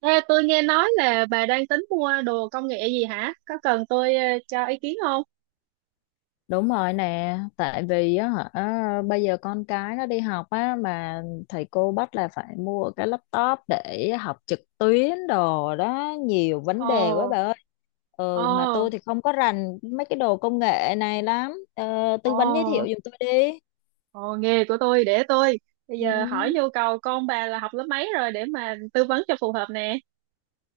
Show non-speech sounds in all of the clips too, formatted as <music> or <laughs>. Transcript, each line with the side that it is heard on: right: Ê, tôi nghe nói là bà đang tính mua đồ công nghệ gì hả? Có cần tôi cho ý kiến không?
left: Đúng rồi nè, tại vì á hả bây giờ con cái nó đi học á mà thầy cô bắt là phải mua cái laptop để học trực tuyến đồ đó, nhiều vấn
right: Ồ,
left: đề quá bà ơi. Ừ mà tôi
right: ồ,
left: thì không có rành mấy cái đồ công nghệ này lắm. Ờ, Tư vấn giới thiệu
right: ồ,
left: giùm tôi đi.
right: ồ, nghề của tôi để tôi. Bây
left: Ừ,
right: giờ hỏi nhu cầu con bà là học lớp mấy rồi để mà tư vấn cho phù hợp nè.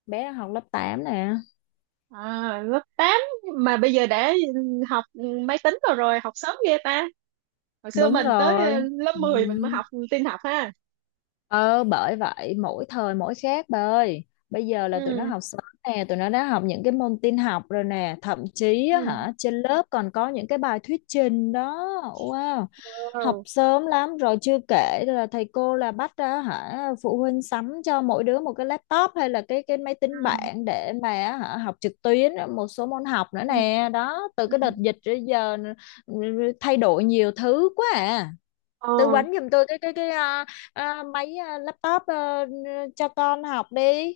left: bé học lớp tám nè.
right: À, lớp 8 mà bây giờ đã học máy tính rồi rồi, học sớm ghê ta. Hồi xưa
left: Đúng
right: mình tới
left: rồi.
right: lớp
left: Ừ.
right: mười mình mới học tin học ha.
left: Ờ bởi vậy mỗi thời mỗi khác bà ơi. Bây giờ là tụi nó
right: Ừ,
left: học sớm nè. Tụi nó đã học những cái môn tin học rồi nè. Thậm chí
right: ừ.
left: á hả trên lớp còn có những cái bài thuyết trình đó. Wow. Học
right: Wow.
left: sớm lắm rồi chưa kể là thầy cô là bắt ra hả, phụ huynh sắm cho mỗi đứa một cái laptop hay là cái máy
right: Ừ,
left: tính bảng để mà á hả học trực tuyến một số môn học nữa
right: ừ,
left: nè. Đó từ
right: ừ.
left: cái đợt dịch tới giờ thay đổi nhiều thứ quá à.
right: Ồ.
left: Tư vấn giùm tôi máy laptop cho con học đi.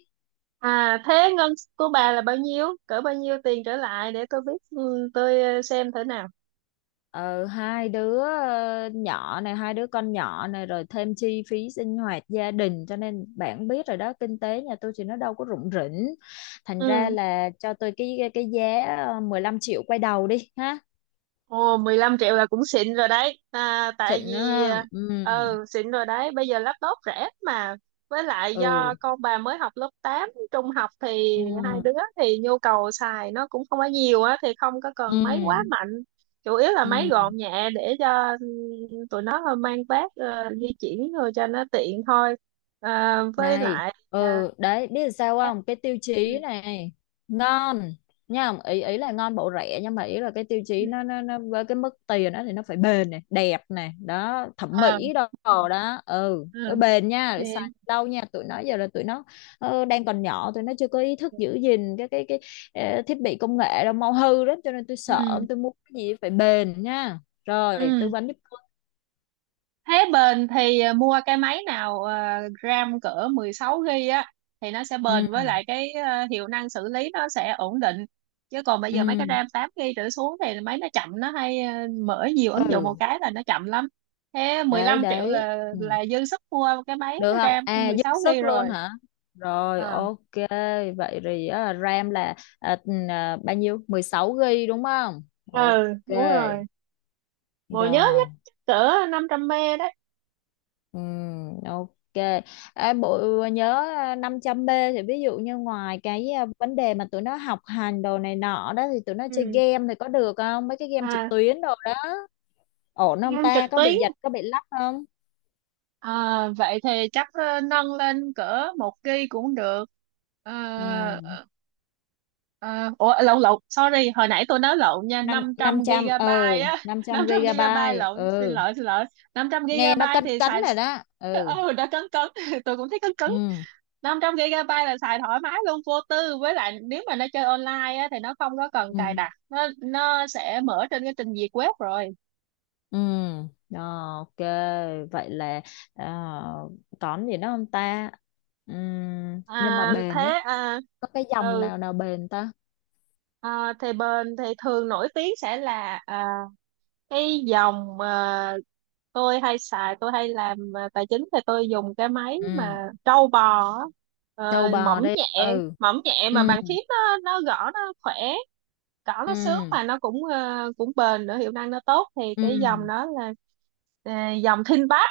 right: À thế ngân của bà là bao nhiêu? Cỡ bao nhiêu tiền trở lại để tôi biết, ừ, tôi xem thử nào.
left: Ờ Hai đứa nhỏ này, hai đứa con nhỏ này, rồi thêm chi phí sinh hoạt gia đình, cho nên bạn biết rồi đó, kinh tế nhà tôi thì nó đâu có rủng rỉnh, thành ra
right: Ừ.
left: là cho tôi cái giá 15 triệu quay đầu đi ha.
right: Ồ, 15 triệu là cũng xịn rồi đấy. À, tại
left: Xịn nữa
right: vì
left: ha. Ừ.
right: ờ ừ, xịn rồi đấy, bây giờ laptop rẻ mà. Với lại do
left: Ừ.
right: con bà mới học lớp 8 trung học thì hai đứa
left: Ừ.
right: thì nhu cầu xài nó cũng không có nhiều á thì không có cần máy, ừ, quá,
left: Ừ.
right: ừ, mạnh. Chủ yếu là
left: Ừ,
right: máy gọn nhẹ để cho tụi nó mang vác di chuyển rồi cho nó tiện thôi. À, với
left: này.
right: lại à,
left: Ừ, đấy biết sao
right: chắc-
left: không, cái tiêu
right: ừ.
left: chí này ngon nha. Ý ý là ngon bộ rẻ, nhưng mà ý là cái tiêu
right: Ừ.
left: chí nó với cái mức tiền đó thì nó phải bền này, đẹp này, đó, thẩm
right: Ờ,
left: mỹ
right: ừ.
left: đồ đó. Ừ,
right: Ừ.
left: nó bền nha,
right: Ok.
left: để xài lâu nha, tụi nó giờ là tụi nó đang còn nhỏ, tụi nó chưa có ý thức giữ gìn thiết bị công nghệ đâu, mau hư lắm, cho nên tôi sợ,
right: Ừ.
left: tôi muốn cái gì phải bền nha. Rồi
right: Ừ.
left: tư vấn giúp tôi.
right: Thế bền thì mua cái máy nào RAM cỡ 16 GB á thì nó sẽ bền, với
left: Ừ.
right: lại cái hiệu năng xử lý nó sẽ ổn định. Chứ còn bây
left: Ừ.
right: giờ mấy cái RAM 8 GB trở xuống thì máy nó chậm, nó hay mở nhiều ứng dụng một
left: Ừ.
right: cái là nó chậm lắm. Thế
left: Đấy
right: 15 triệu
left: đấy, ừ.
right: là dư sức mua cái máy
left: Được không?
right: RAM
left: À dư
right: 16 GB
left: sức
right: rồi.
left: luôn hả. Rồi
right: Ờ.
left: ok. Vậy thì RAM là bao nhiêu? 16 GB đúng không? Ok
right: Ừ, đúng rồi, bộ nhớ nhất
left: rồi.
right: chắc cỡ 500 mê đấy.
left: Ừ, ok. Bộ nhớ 500B thì ví dụ như ngoài vấn đề mà tụi nó học hành đồ này nọ đó, thì tụi nó chơi
right: Ừ.
left: game thì có được không, mấy cái game trực
right: À,
left: tuyến đồ đó, ổn không
right: game trực
left: ta, có
right: tuyến.
left: bị giật có bị lắc không.
right: À, vậy thì chắc nâng lên cỡ một kg cũng được. Ờ,
left: Ừ.
right: ờ, ờ, ủa, lộn lộn, sorry, hồi nãy tôi nói lộn nha,
left: năm
right: 500
left: Năm trăm, ừ,
right: gigabyte á,
left: năm
right: <laughs> năm
left: trăm
right: trăm gigabyte
left: gigabyte,
right: lộn, xin
left: ừ,
right: lỗi xin lỗi. Năm trăm
left: nghe nó
right: gigabyte
left: cấn
right: thì
left: cấn
right: xài.
left: rồi đó.
right: <laughs>
left: Ừ.
right: Ừ đã cấn cấn, <laughs> tôi cũng thấy cấn cấn.
left: Ừ.
right: Năm trăm gigabyte là xài thoải mái luôn, vô tư, với lại nếu mà nó chơi online á, thì nó không có cần cài
left: Ừ.
right: đặt, nó sẽ mở trên cái trình duyệt web rồi.
left: Ừ. Ờ, ok, vậy là uh, còn gì nữa không ta. Nhưng mà
right: À
left: bền á,
right: thế à
left: có cái dòng
right: ừ.
left: nào nào bền ta.
right: Ờ, thì bên thì thường nổi tiếng sẽ là cái dòng mà tôi hay xài, tôi hay làm tài chính thì tôi dùng cái máy
left: Ừ,
right: mà trâu bò á.
left: trâu
right: Ờ,
left: bò
right: mỏng
left: đi.
right: nhẹ
left: Ừ.
right: mỏng nhẹ mà
left: Ừ.
right: bàn phím nó gõ nó khỏe, gõ nó sướng
left: Ừ.
right: mà nó cũng cũng bền nữa, hiệu năng nó tốt, thì cái
left: Ừ.
right: dòng đó là ờ, dòng ThinkPad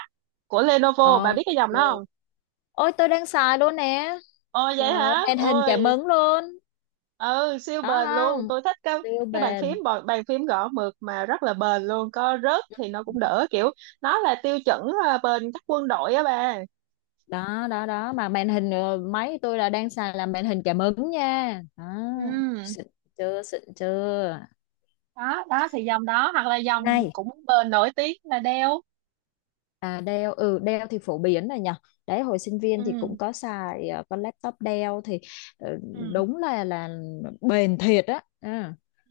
right: của Lenovo, bà biết
left: Ok.
right: cái dòng đó không?
left: Ôi tôi đang xài luôn nè,
right: Ồ
left: trời
right: vậy
left: ơi,
right: hả?
left: màn hình cảm
right: Ôi,
left: ứng luôn
right: ừ, siêu
left: đó
right: bền luôn,
left: không,
right: tôi thích
left: siêu
right: cái
left: bền.
right: bàn phím gõ mượt mà rất là bền luôn, có rớt thì nó
left: Ừ.
right: cũng đỡ, kiểu nó là tiêu chuẩn bền các quân đội á bà.
left: Đó đó đó, mà màn hình máy tôi là đang xài là màn hình cảm ứng nha đó,
right: Ừ,
left: xịn chưa, xịn chưa,
right: đó đó, thì dòng đó hoặc là dòng
left: này.
right: cũng bền nổi tiếng là Dell.
left: À Dell, ừ, Dell thì phổ biến rồi nhỉ. Đấy hồi sinh viên thì
right: Ừ,
left: cũng có xài con laptop Dell thì ờ,
right: ừ,
left: đúng là bền thiệt á. Ừ.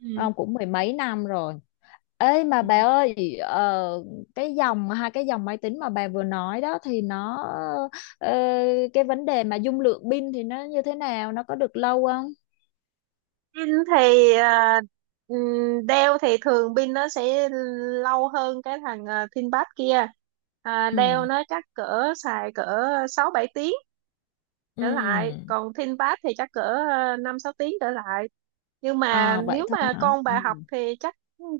right: ừ,
left: Không cũng mười mấy năm rồi. Ê mà
right: ừ.
left: bà ơi, cái dòng hai cái dòng máy tính mà bà vừa nói đó, thì nó ờ, cái vấn đề mà dung lượng pin thì nó như thế nào, nó có được lâu không.
right: Pin thì đeo thì thường pin nó sẽ lâu hơn cái thằng ThinkPad kia. À, đeo
left: Ừ.
right: nó chắc cỡ xài cỡ sáu bảy tiếng trở lại,
left: Ừ.
right: còn Thiên Pass thì chắc cỡ năm sáu tiếng trở lại, nhưng mà
left: À, vậy
right: nếu
left: thôi
right: mà
left: hả.
right: con bà học
left: Ừ,
right: thì chắc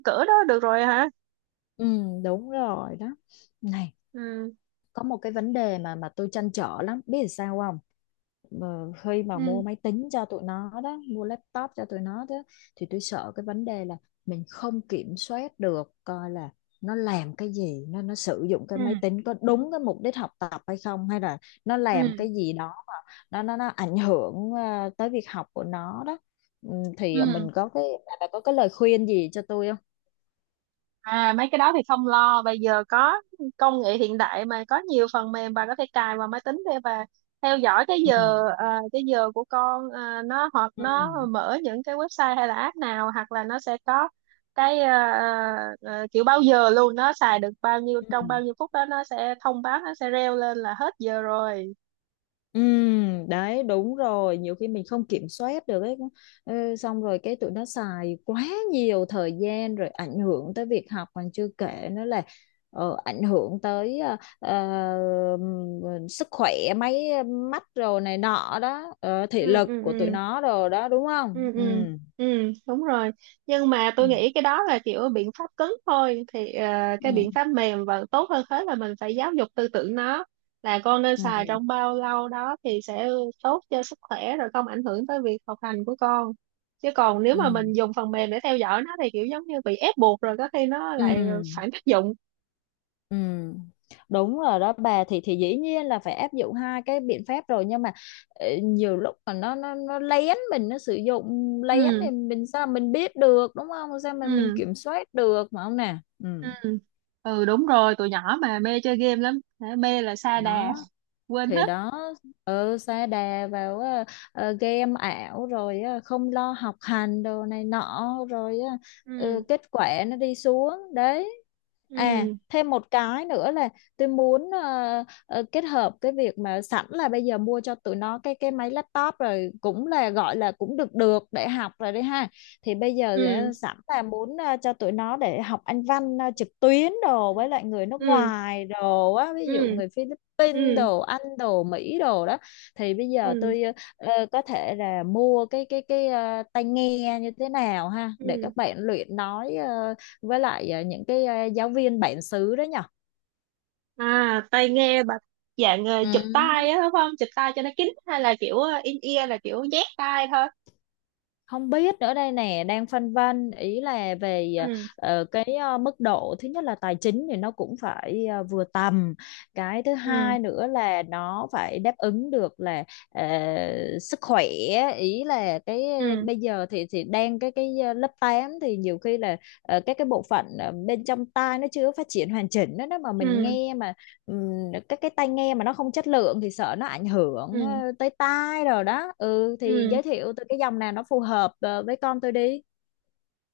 right: cỡ đó được rồi hả.
left: ừ, đúng rồi đó, này.
right: Ừ,
left: Có một cái vấn đề mà tôi trăn trở lắm, biết là sao không. Khi mà
right: ừ,
left: mua máy tính cho tụi nó đó, mua laptop cho tụi nó đó, thì tôi sợ cái vấn đề là mình không kiểm soát được, coi là nó làm cái gì, nó sử dụng cái
right: ừ,
left: máy tính có đúng cái mục đích học tập hay không, hay là nó làm
right: ừ,
left: cái gì đó mà nó ảnh hưởng tới việc học của nó đó. Ừ, thì mình
right: ừ.
left: có cái bà có cái lời khuyên gì cho tôi không.
right: À mấy cái đó thì không lo, bây giờ có công nghệ hiện đại mà, có nhiều phần mềm bà có thể cài vào máy tính để bà theo dõi cái
left: Ừ.
right: giờ cái giờ của con nó, hoặc
left: Ừ.
right: nó mở những cái website hay là app nào, hoặc là nó sẽ có cái kiểu bao giờ luôn nó xài được bao nhiêu trong
left: Ừ.
right: bao nhiêu phút đó, nó sẽ thông báo, nó sẽ reo lên là hết giờ rồi.
left: Ừ, đấy đúng rồi, nhiều khi mình không kiểm soát được ấy. Ừ, xong rồi cái tụi nó xài quá nhiều thời gian rồi ảnh hưởng tới việc học, còn chưa kể nữa là ảnh hưởng tới sức khỏe, mấy mắt rồi này nọ đó, thị
right: Ừ,
left: lực
right: ừ,
left: của tụi
right: ừ,
left: nó rồi đó, đúng không.
right: ừ,
left: Ừ.
right: ừ, ừ, đúng rồi. Nhưng mà
left: Ừ.
right: tôi nghĩ cái đó là kiểu biện pháp cứng thôi, thì cái biện
left: Ừ.
right: pháp mềm và tốt hơn hết là mình phải giáo dục tư tưởng nó, là con nên xài
left: Ừ.
right: trong bao lâu đó thì sẽ tốt cho sức khỏe, rồi không ảnh hưởng tới việc học hành của con. Chứ còn nếu mà
left: Ừ.
right: mình dùng phần mềm để theo dõi nó thì kiểu giống như bị ép buộc, rồi có khi nó
left: Ừ.
right: lại phản tác dụng.
left: Ừ, đúng rồi đó bà, thì dĩ nhiên là phải áp dụng hai cái biện pháp rồi, nhưng mà nhiều lúc mà nó lén mình, nó sử dụng lén
right: Ừ,
left: thì mình sao mình biết được, đúng không, sao mình
right: ừ,
left: kiểm soát được mà không nè. Ừ.
right: ừ, ừ đúng rồi, tụi nhỏ mà mê chơi game lắm, mê là sa đà,
left: Đó
right: <laughs> quên
left: thì
right: hết.
left: đó, ừ, sa đà vào game ảo rồi, không lo học hành đồ này nọ rồi. Ờ, ừ,
right: Ừ,
left: kết quả nó đi xuống đấy. À
right: ừ,
left: thêm một cái nữa là tôi muốn kết hợp cái việc mà sẵn là bây giờ mua cho tụi nó cái máy laptop rồi, cũng là gọi là cũng được được để học rồi đấy ha. Thì bây giờ thì,
right: ừ,
left: sẵn là muốn cho tụi nó để học Anh văn trực tuyến đồ, với lại người nước
right: ừ,
left: ngoài đồ á, ví dụ
right: ừ,
left: người Philippines, Vinh
right: ừ,
left: đồ, Anh đồ, Mỹ đồ đó. Thì bây giờ
right: ừ,
left: tôi có thể là mua tai nghe như thế nào ha, để
right: ừ.
left: các bạn luyện nói với lại những cái giáo viên bản xứ đó nhở.
right: À tai nghe bà dạng
left: Ừ.
right: chụp tai á đúng không, chụp tai cho nó kín, hay là kiểu in ear là kiểu nhét tai thôi?
left: Không biết nữa đây nè, đang phân vân, ý là về
right: Ừ,
left: cái mức độ thứ nhất là tài chính thì nó cũng phải vừa tầm, cái thứ
right: ừ,
left: hai nữa là nó phải đáp ứng được là ờ, sức khỏe, ý là cái
right: ừ,
left: bây giờ thì đang lớp 8 thì nhiều khi là các cái bộ phận bên trong tai nó chưa phát triển hoàn chỉnh đó, đó mà mình
right: ừ,
left: nghe mà ừm, các cái tai nghe mà nó không chất lượng thì sợ nó ảnh hưởng
right: ừ,
left: tới tai rồi đó. Ừ thì
right: ừ.
left: giới thiệu tôi cái dòng nào nó phù hợp với con tôi đi.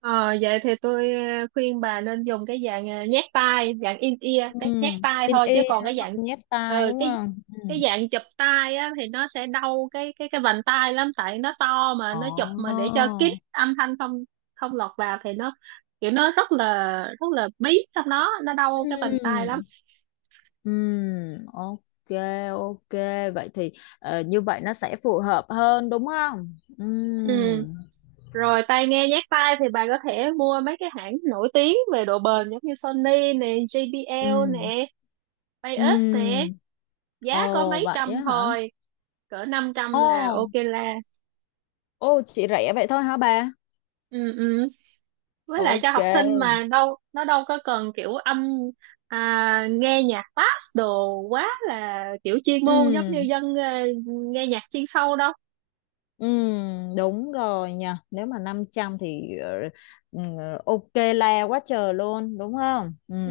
right: Ờ, vậy thì tôi khuyên bà nên dùng cái dạng nhét tai, dạng in ear,
left: Ừ,
right: cái nhét tai
left: in
right: thôi, chứ
left: ear
right: còn cái
left: đúng
right: dạng
left: không? Nhét tai
right: ờ,
left: đúng
right: cái
left: không? Ừ.
right: cái dạng chụp tai á thì nó sẽ đau cái cái vành tai lắm, tại nó to mà
left: Ồ.
right: nó chụp mà để cho kín âm thanh không không lọt vào, thì nó kiểu nó rất là bí trong đó, nó đau cái vành tai lắm.
left: Ừm, ok. Ok, vậy thì như vậy nó sẽ phù hợp hơn đúng không.
right: Ừ. Rồi tai nghe nhét tai thì bà có thể mua mấy cái hãng nổi tiếng về độ bền giống như Sony nè, JBL
left: Ừm,
right: nè, Bios nè,
left: ừm.
right: giá có
left: Ồ
right: mấy
left: vậy
right: trăm
left: á hả.
right: thôi, cỡ năm
left: Ồ.
right: trăm là ok la.
left: Ồ chị rẻ vậy thôi hả bà.
right: Ừ, ừ, với lại cho
left: Ok.
right: học sinh mà, đâu nó đâu có cần kiểu âm nghe nhạc bass đồ quá, là kiểu chuyên môn giống như
left: Ừm.
right: dân nghe nhạc chuyên sâu đâu.
left: Ừ, đúng rồi nha. Nếu mà 500 thì ừ, ok la quá trời luôn, đúng không? Ừ.
right: Ừ.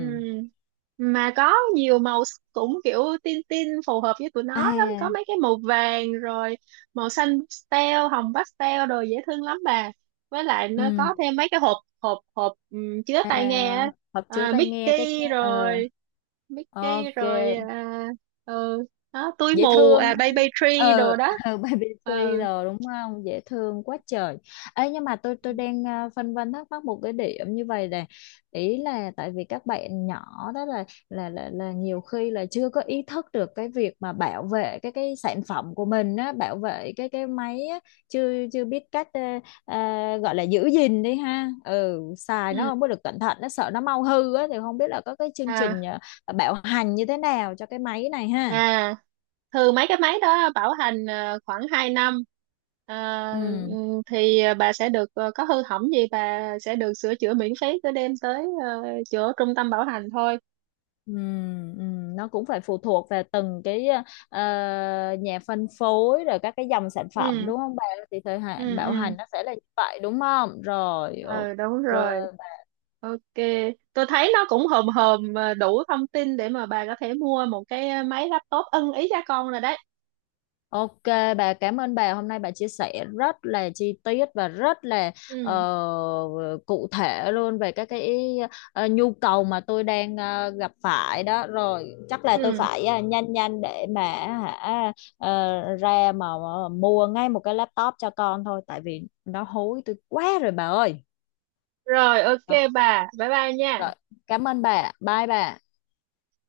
right: Mà có nhiều cũng kiểu tin tin phù hợp với tụi nó
left: À.
right: lắm, có mấy cái màu vàng rồi màu xanh pastel, hồng pastel đồ dễ thương lắm bà, với lại nó
left: Ừ.
right: có thêm mấy cái hộp hộp hộp chứa
left: À
right: tai nghe á.
left: hộp chứa
right: À,
left: tai nghe cái
right: Mickey
left: cái- ờ
right: rồi Mickey
left: Ok.
right: rồi à, ừ, đó túi
left: Dễ
right: mù
left: thương
right: à,
left: ha.
right: baby tree
left: Ừ,
right: đồ đó.
left: ừ, <laughs> baby
right: Ừ.
left: thriller đúng không, dễ thương quá trời. Ấy nhưng mà tôi
right: Ừ.
left: tôi đang phân vân thắc mắc một cái điểm như vậy này. Ý là tại vì các bạn nhỏ đó là là nhiều khi là chưa có ý thức được cái việc mà bảo vệ cái sản phẩm của mình á, bảo vệ cái máy á, chưa chưa biết cách gọi là giữ gìn đi ha. Ừ xài nó
right: ừ
left: không có được cẩn thận nó, sợ nó mau hư á, thì không biết là có cái chương trình
right: à
left: bảo hành như thế nào cho cái máy này ha.
right: à Thường mấy cái máy đó bảo hành khoảng 2 năm. Ờ,
left: Ừ.
right: thì bà sẽ được có hư hỏng gì bà sẽ được sửa chữa miễn phí, cứ đem tới chỗ trung tâm bảo hành thôi.
left: Ừ, nó cũng phải phụ thuộc vào từng cái ờ, nhà phân phối rồi các cái dòng sản phẩm
right: Ừ,
left: đúng không bà, thì thời hạn
right: ừ,
left: bảo
right: ừ,
left: hành nó sẽ là như vậy đúng không. Rồi
right: ừ đúng
left: ok.
right: rồi, ok. Tôi thấy nó cũng hòm hòm đủ thông tin để mà bà có thể mua một cái máy laptop ưng ý cho con rồi đấy.
left: Ok, bà cảm ơn bà, hôm nay bà chia sẻ rất là chi tiết và rất là ờ,
right: Ừ,
left: cụ thể luôn về các cái nhu cầu mà tôi đang gặp phải đó. Rồi chắc là tôi
right: ừ,
left: phải nhanh nhanh để mà hả ra mà mua ngay một cái laptop cho con thôi, tại vì nó hối tôi quá rồi bà ơi.
right: rồi ok,
left: Ờ,
right: bà bye bye nha.
left: rồi cảm ơn bà, bye bà.